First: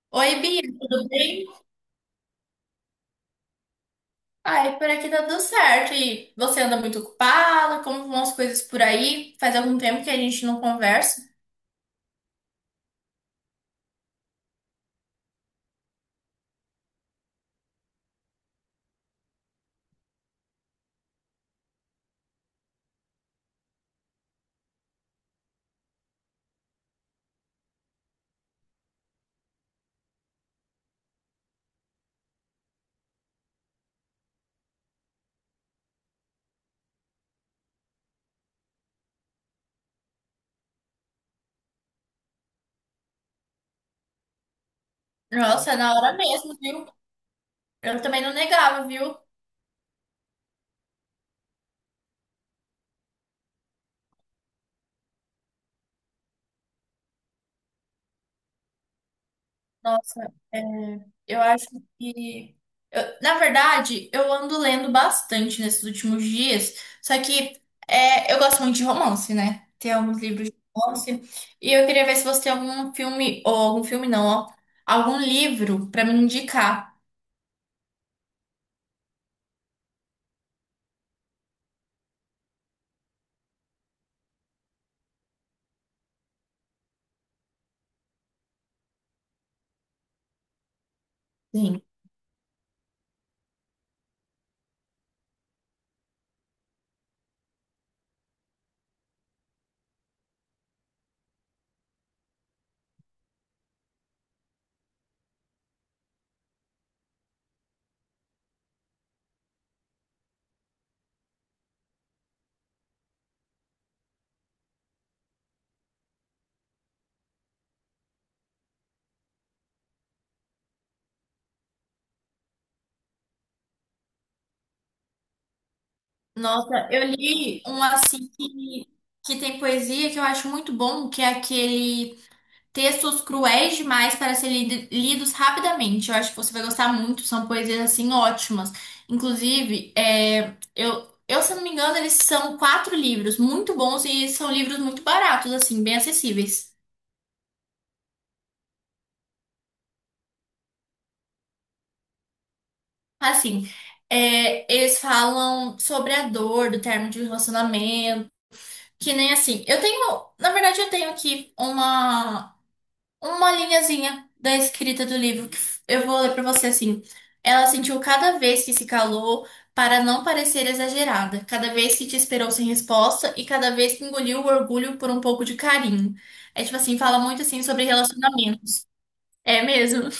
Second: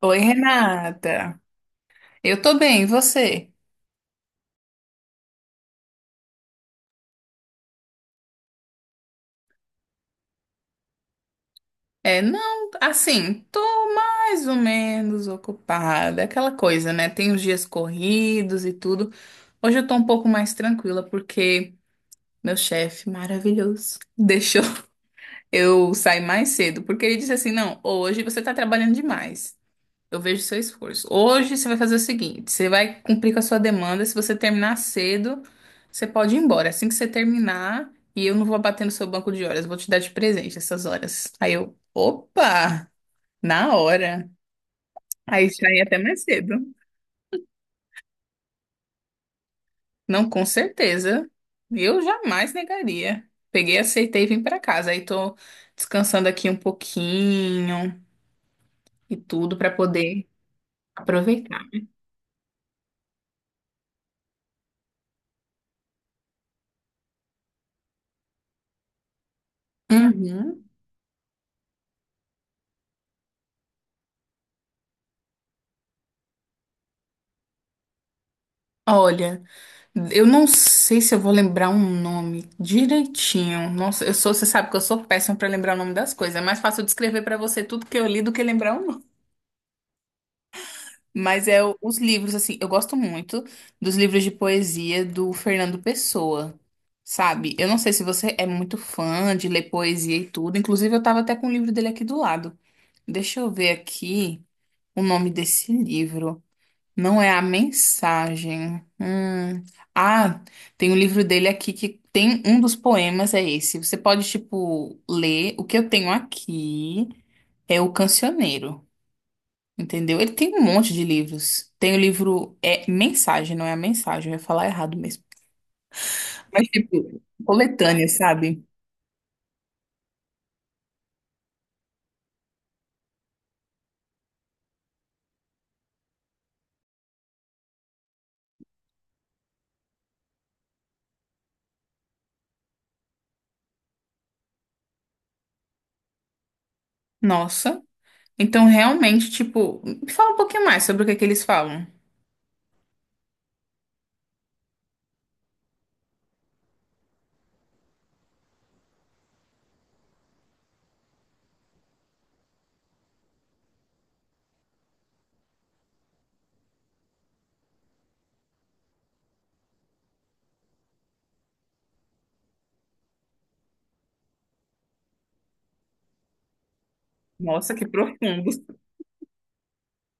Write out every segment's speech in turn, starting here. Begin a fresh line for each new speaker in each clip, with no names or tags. Oi,
Oi, Bia, tudo
Renata.
bem?
Eu tô bem, e você?
Ai, por aqui tá tudo certo. E você anda muito ocupada? Como vão as coisas por aí? Faz algum tempo que a gente não conversa.
É, não, assim, tô mais ou menos ocupada, aquela coisa, né? Tem os dias corridos e tudo. Hoje eu tô um pouco mais tranquila porque meu chefe maravilhoso deixou eu sair mais cedo, porque ele disse assim: "Não, hoje você tá trabalhando demais. Eu vejo seu esforço. Hoje você vai fazer o seguinte: você vai cumprir com a sua demanda. Se você terminar cedo, você pode ir embora. Assim que você terminar, e eu não vou bater no seu banco de horas, eu vou te dar de presente essas horas." Aí eu, opa, na hora. Aí já
Nossa, é
ia
na
até
hora
mais cedo.
mesmo, viu? Eu também não negava, viu?
Não, com certeza. Eu jamais negaria. Peguei, aceitei e vim para casa. Aí tô descansando aqui um pouquinho e tudo para poder
Nossa, é, eu
aproveitar.
acho que. Eu- na verdade, eu ando lendo bastante nesses últimos dias, só que eu gosto muito de romance, né? Tem alguns livros de
Uhum.
romance. E eu queria ver se você tem algum filme, ou algum filme não, ó, algum livro pra me indicar.
Olha, eu não sei se eu vou lembrar um nome direitinho. Nossa, eu sou, você sabe que eu sou péssima para lembrar o nome das coisas. É mais fácil eu descrever para você tudo que eu li do que lembrar o nome. Mas
Sim.
os livros assim, eu gosto muito dos livros de poesia do Fernando Pessoa. Sabe? Eu não sei se você é muito fã de ler poesia e tudo. Inclusive, eu tava até com o livro dele aqui do lado. Deixa eu ver aqui o nome desse livro. Não é a mensagem. Hum. Ah, tem um livro dele aqui que tem um dos poemas, é esse. Você pode, tipo, ler. O que eu tenho aqui é o Cancioneiro, entendeu? Ele tem um monte de livros. Tem o livro é Mensagem, não é a mensagem, eu ia falar errado mesmo. Mas,
Nossa, eu
tipo,
li um
coletânea,
assim
sabe?
que tem poesia que eu acho muito bom, que é aquele textos cruéis demais para serem lidos rapidamente. Eu acho que você vai gostar muito, são poesias assim ótimas. Inclusive, se não me engano, eles são quatro livros muito bons e são livros muito baratos, assim, bem acessíveis.
Nossa. Então, realmente, tipo, me fala um pouquinho mais sobre o que é que eles falam.
Assim, eles falam sobre a dor do término de um relacionamento, que nem assim. Eu tenho, na verdade, eu tenho aqui uma linhazinha da escrita do livro eu vou ler pra você assim. Ela sentiu cada vez que se calou para não parecer exagerada, cada vez que te esperou sem resposta e cada vez que engoliu o orgulho por um pouco de carinho. É tipo assim, fala muito assim
Nossa,
sobre
que profundo.
relacionamentos. É mesmo?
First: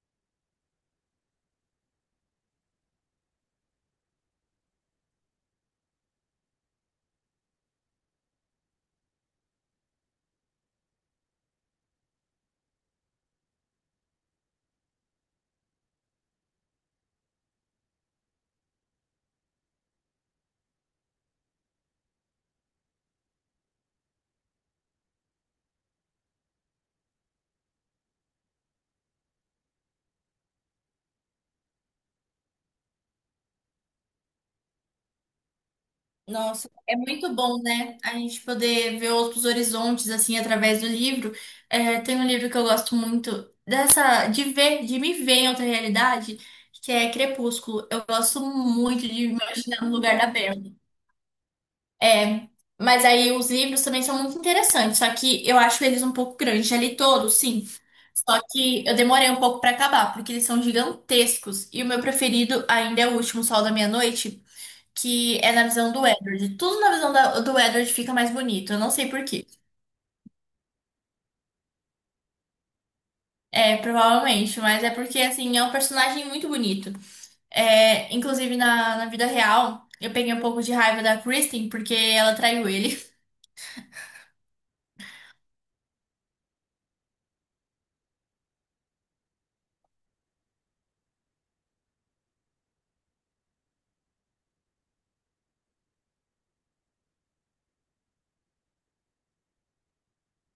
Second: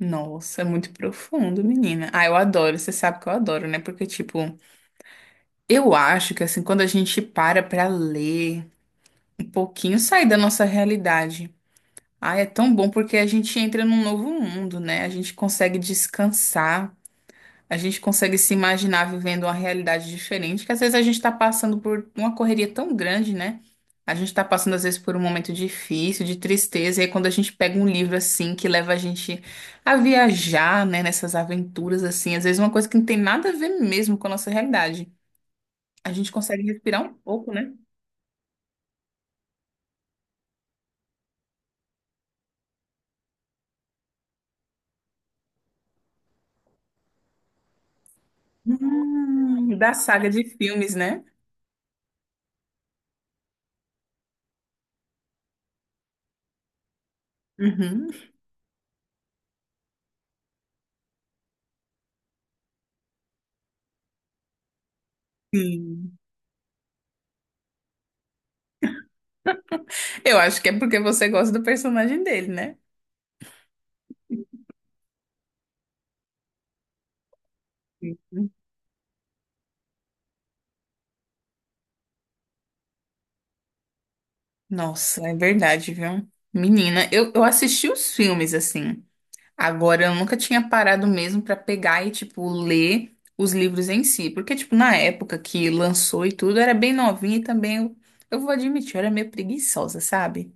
Nossa, é muito profundo, menina. Ah, eu adoro, você sabe que eu adoro, né? Porque, tipo, eu acho que, assim, quando a gente para pra ler um pouquinho, sai da nossa realidade. Ah, é tão bom porque a gente entra num novo mundo, né? A gente consegue descansar. A gente consegue se imaginar vivendo uma realidade diferente, que às vezes a gente está passando por uma correria tão grande, né? A gente está passando, às vezes, por um momento difícil, de tristeza, e aí quando a gente pega um livro assim, que leva a gente a viajar, né, nessas aventuras, assim, às vezes uma coisa que não tem nada a ver mesmo com a nossa realidade. A gente consegue
Nossa, é
respirar um
muito
pouco,
bom,
né?
né? A gente poder ver outros horizontes, assim, através do livro. É, tem um livro que eu gosto muito dessa, de ver, de me ver em outra realidade, que é Crepúsculo. Eu gosto muito de me imaginar no
Da
lugar da
saga de
Bella.
filmes, né?
É, mas aí os livros também são muito interessantes, só que eu acho eles um pouco grandes. Já li todos, sim.
Uhum.
Só que eu demorei um pouco pra acabar, porque eles são gigantescos. E o meu preferido ainda é o último Sol da Meia-Noite, que é na visão do
Sim.
Edward. Tudo na visão do Edward fica mais bonito. Eu não sei por quê.
Eu acho que é porque você gosta do personagem dele, né?
É, provavelmente, mas é porque, assim, é um personagem muito bonito. É,
Sim.
inclusive, na vida real, eu peguei um pouco de raiva da Kristen porque ela traiu ele.
Nossa, é verdade, viu? Menina, eu assisti os filmes assim. Agora, eu nunca tinha parado mesmo pra pegar e, tipo, ler os livros em si. Porque, tipo, na época que lançou e tudo, eu era bem novinha e também, eu vou admitir, eu era meio preguiçosa, sabe?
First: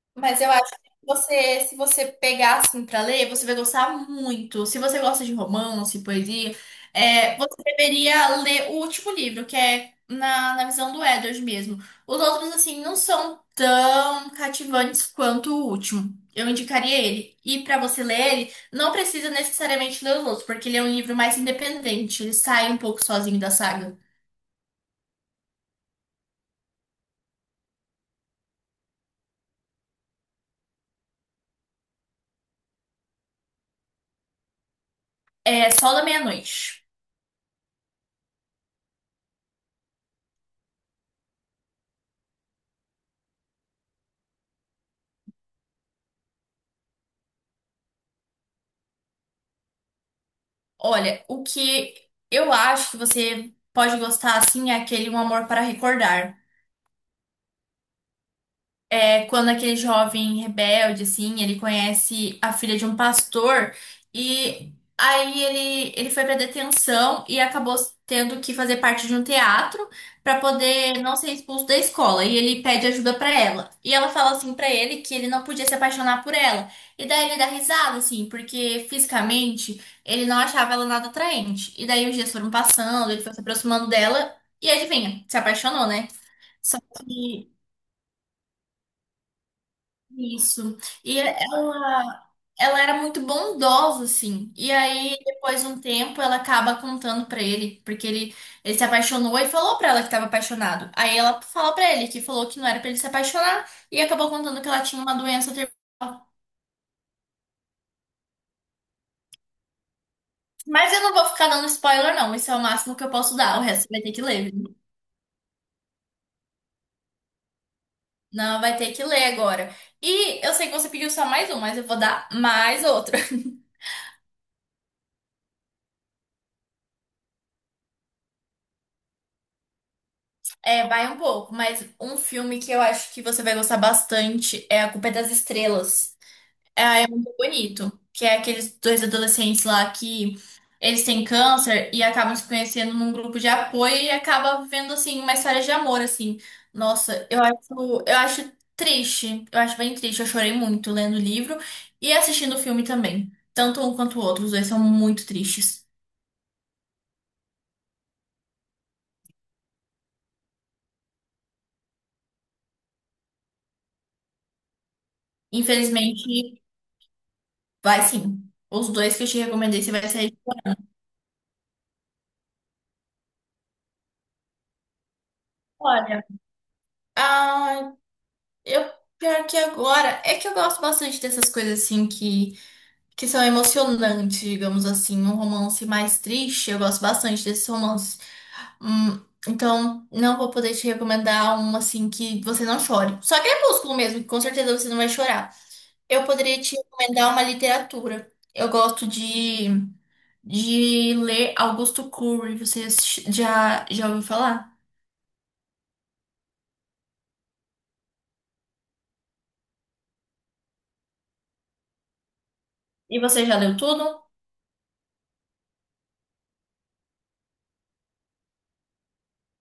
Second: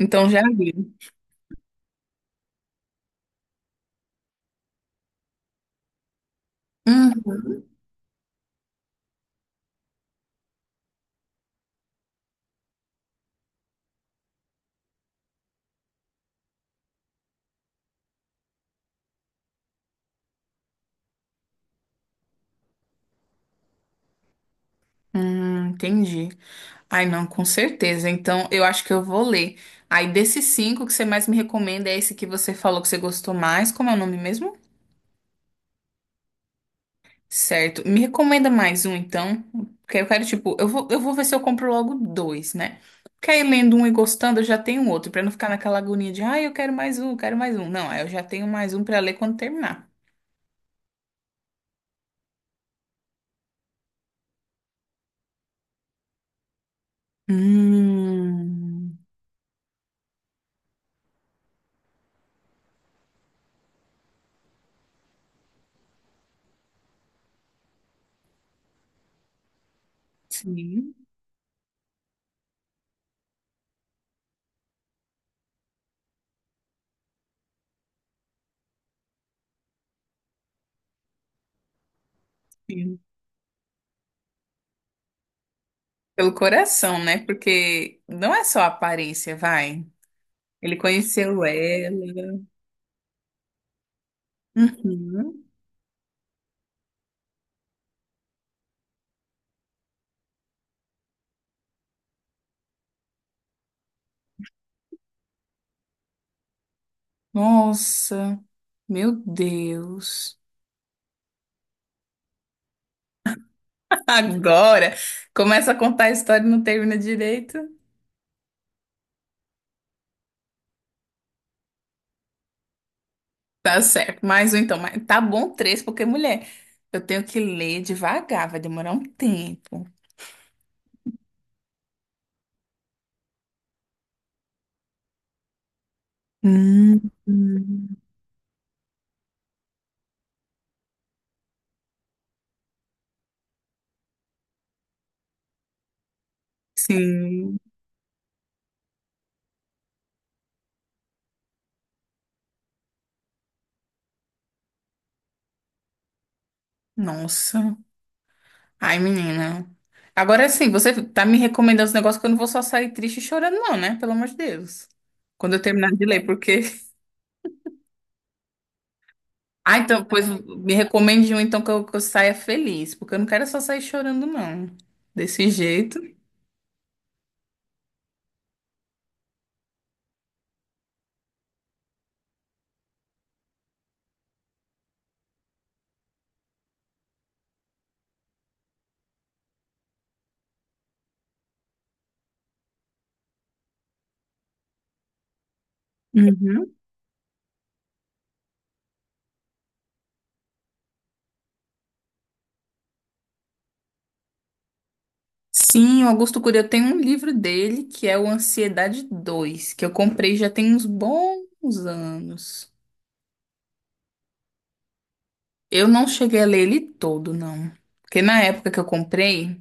Então, já
Mas eu acho que
li.
você, se você pegar assim pra ler, você vai gostar muito. Se você gosta de romance, poesia,
Hum,
é, você deveria ler o último livro, que é na visão do Edward mesmo. Os outros, assim, não são tão cativantes quanto o último. Eu indicaria ele. E pra você ler ele, não precisa necessariamente ler os outros, porque ele é um livro mais independente. Ele sai um pouco sozinho da saga.
entendi. Ai, não, com certeza. Então, eu acho que eu vou ler. Aí, desses cinco que você mais me recomenda, é esse que você falou que você gostou mais. Como é o nome mesmo?
É só da meia-noite.
Certo. Me recomenda mais um, então. Porque eu quero, tipo, eu vou ver se eu compro logo dois, né? Porque aí lendo um e gostando, eu já tenho outro, pra não ficar naquela agonia de, ah, eu quero mais um, eu quero mais um. Não, aí eu já tenho mais um pra ler quando terminar.
Olha, o que eu acho que você pode gostar assim é aquele Um Amor para Recordar.
Hum,
É quando aquele jovem rebelde, assim, ele conhece a filha de um pastor e aí ele foi pra detenção e acabou tendo que fazer parte de um teatro pra
sim,
poder não ser expulso da escola. E ele pede ajuda pra ela. E ela fala assim pra ele que ele não podia se apaixonar por ela. E daí ele dá risada, assim, porque fisicamente ele não achava ela nada atraente. E daí os dias foram
sim.
passando, ele foi se aproximando dela e adivinha, se apaixonou, né?
Pelo
Só
coração, né?
que
Porque não é só a aparência, vai. Ele
isso. E
conheceu ela.
ela era muito bondosa, assim. E aí,
Uhum.
depois de um tempo, ela acaba contando pra ele, ele se apaixonou e falou pra ela que tava apaixonado. Aí ela fala pra ele que falou que não era pra ele se apaixonar e acabou contando que ela tinha uma doença terminal.
Nossa, meu Deus.
Mas eu não vou ficar dando spoiler, não. Esse é o máximo que eu posso dar. O resto você vai ter que ler, viu?
Agora começa a contar a história e não termina direito.
Não, vai ter que ler agora. E eu sei que você pediu só mais um, mas eu vou dar mais outro.
Tá certo. Mais um então. Mas tá bom três, porque, mulher, eu tenho que ler devagar, vai demorar um tempo.
É, vai um pouco, mas um filme que eu acho que você vai gostar bastante é A Culpa é das Estrelas.
Hum,
É, é muito bonito,
hum.
que é aqueles dois adolescentes lá que eles têm câncer e acabam se conhecendo num grupo de apoio e acaba vivendo assim uma história de amor assim. Nossa,
Sim.
eu acho triste, eu acho bem triste. Eu chorei muito lendo o livro e assistindo o filme também. Tanto um quanto o outro, os dois são muito tristes.
Nossa. Ai, menina. Agora sim, você tá me recomendando os negócios que eu não vou só sair triste e chorando, não, né? Pelo amor de Deus. Quando eu terminar de ler,
Infelizmente,
porque.
vai sim. Os dois que eu te
Ah,
recomendei, você
então,
vai
pois
sair
me recomende um então que eu saia feliz, porque eu não quero só sair chorando, não. Desse jeito.
fora. Ah, eu pior que agora. É que eu gosto bastante dessas coisas assim que são emocionantes, digamos assim. Um romance mais triste, eu gosto bastante desses romances. Então, não vou poder te recomendar um assim que você não chore. Só Crepúsculo mesmo, que com certeza você não vai chorar. Eu poderia
Uhum.
te recomendar uma literatura. Eu gosto de ler Augusto Cury. Você já ouviu falar?
Sim, o Augusto Cury, eu tenho um livro dele que é o Ansiedade 2 que eu comprei já tem uns bons anos.
E você já leu tudo?
Eu não cheguei a ler ele todo, não. Porque na época que eu comprei,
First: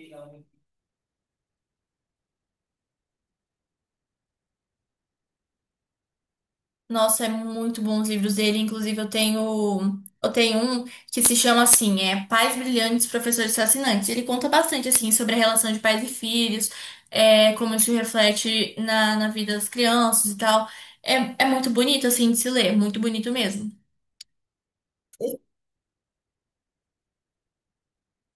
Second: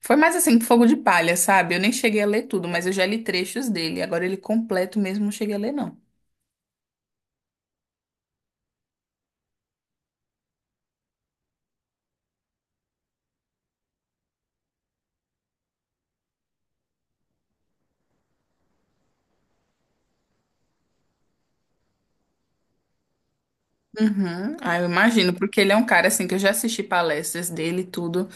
foi mais assim, fogo de palha, sabe? Eu nem cheguei a ler tudo, mas eu já li trechos dele. Agora ele completo mesmo, não cheguei a ler, não.
Nossa, é muito bom os livros dele. Inclusive, eu tenho um que se chama assim, é Pais Brilhantes, Professores Fascinantes. Ele conta bastante assim sobre a relação de pais e filhos, é, como isso reflete na vida das crianças e tal. É, é muito bonito assim de se ler, muito bonito mesmo.
Uhum. Ah, eu imagino, porque ele é um cara assim que eu já assisti palestras dele e tudo.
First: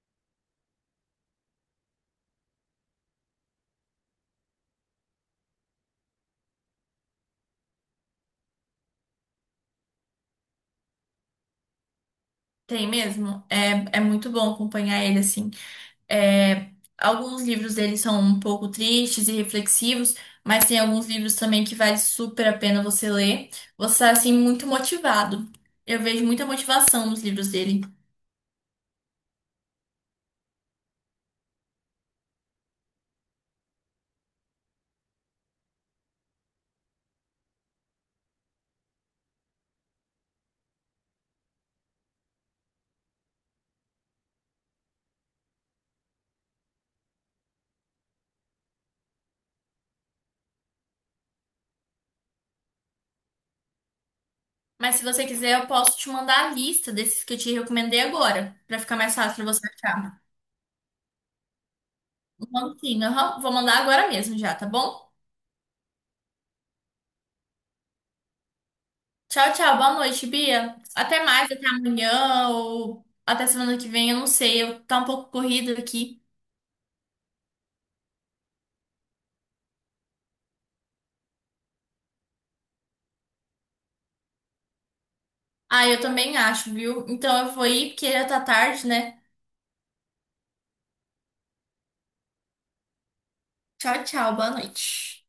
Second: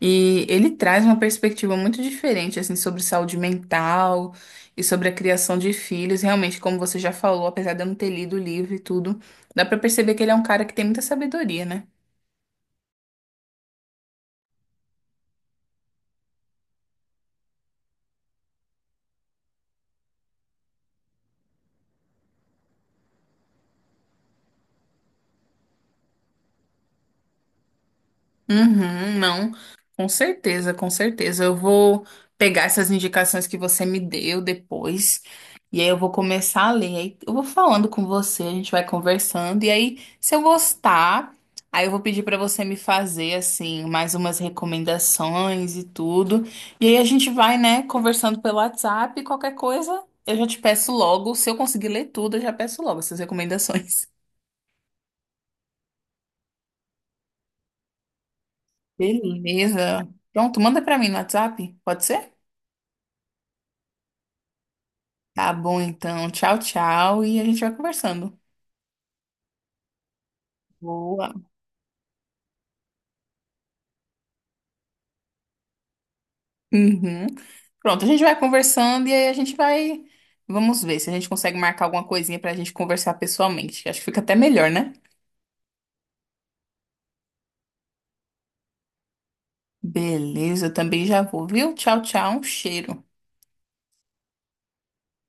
E ele traz uma perspectiva muito diferente, assim, sobre saúde mental e sobre a criação de filhos. Realmente, como você já falou, apesar de eu não ter lido o livro e tudo, dá pra perceber que ele é um cara que tem muita sabedoria, né?
Tem mesmo. É, é muito bom acompanhar ele assim. É, alguns livros dele são um pouco tristes e reflexivos, mas tem alguns livros também que vale super a pena você ler. Você está assim muito motivado. Eu vejo muita motivação nos livros dele.
Uhum, não, com certeza, com certeza. Eu vou pegar essas indicações que você me deu depois, e aí eu vou começar a ler. Aí eu vou falando com você, a gente vai conversando, e aí, se eu gostar, aí eu vou pedir para você me fazer, assim, mais umas recomendações e tudo. E aí a gente vai, né, conversando pelo WhatsApp, qualquer coisa, eu já te peço logo. Se eu conseguir ler tudo, eu já peço logo essas recomendações.
Mas se você quiser, eu posso te mandar a lista desses que eu te recomendei agora, para ficar mais fácil
Beleza.
para você
Beleza?
achar.
Pronto, manda para mim no WhatsApp, pode ser?
Mando sim, aham. Vou mandar agora mesmo já, tá bom?
Tá bom, então. Tchau, tchau. E a gente vai conversando.
Tchau, tchau. Boa noite, Bia. Até
Boa.
mais, até amanhã ou até semana que vem, eu não sei. Eu tá um pouco corrido aqui.
Uhum. Pronto, a gente vai conversando e aí a gente vai. Vamos ver se a gente consegue marcar alguma coisinha pra gente conversar pessoalmente. Acho que fica até melhor, né?
Ah, eu também acho, viu? Então eu vou ir porque já tá tarde, né?
Beleza, eu também já vou, viu? Tchau, tchau. Um cheiro.
Tchau, tchau, boa noite.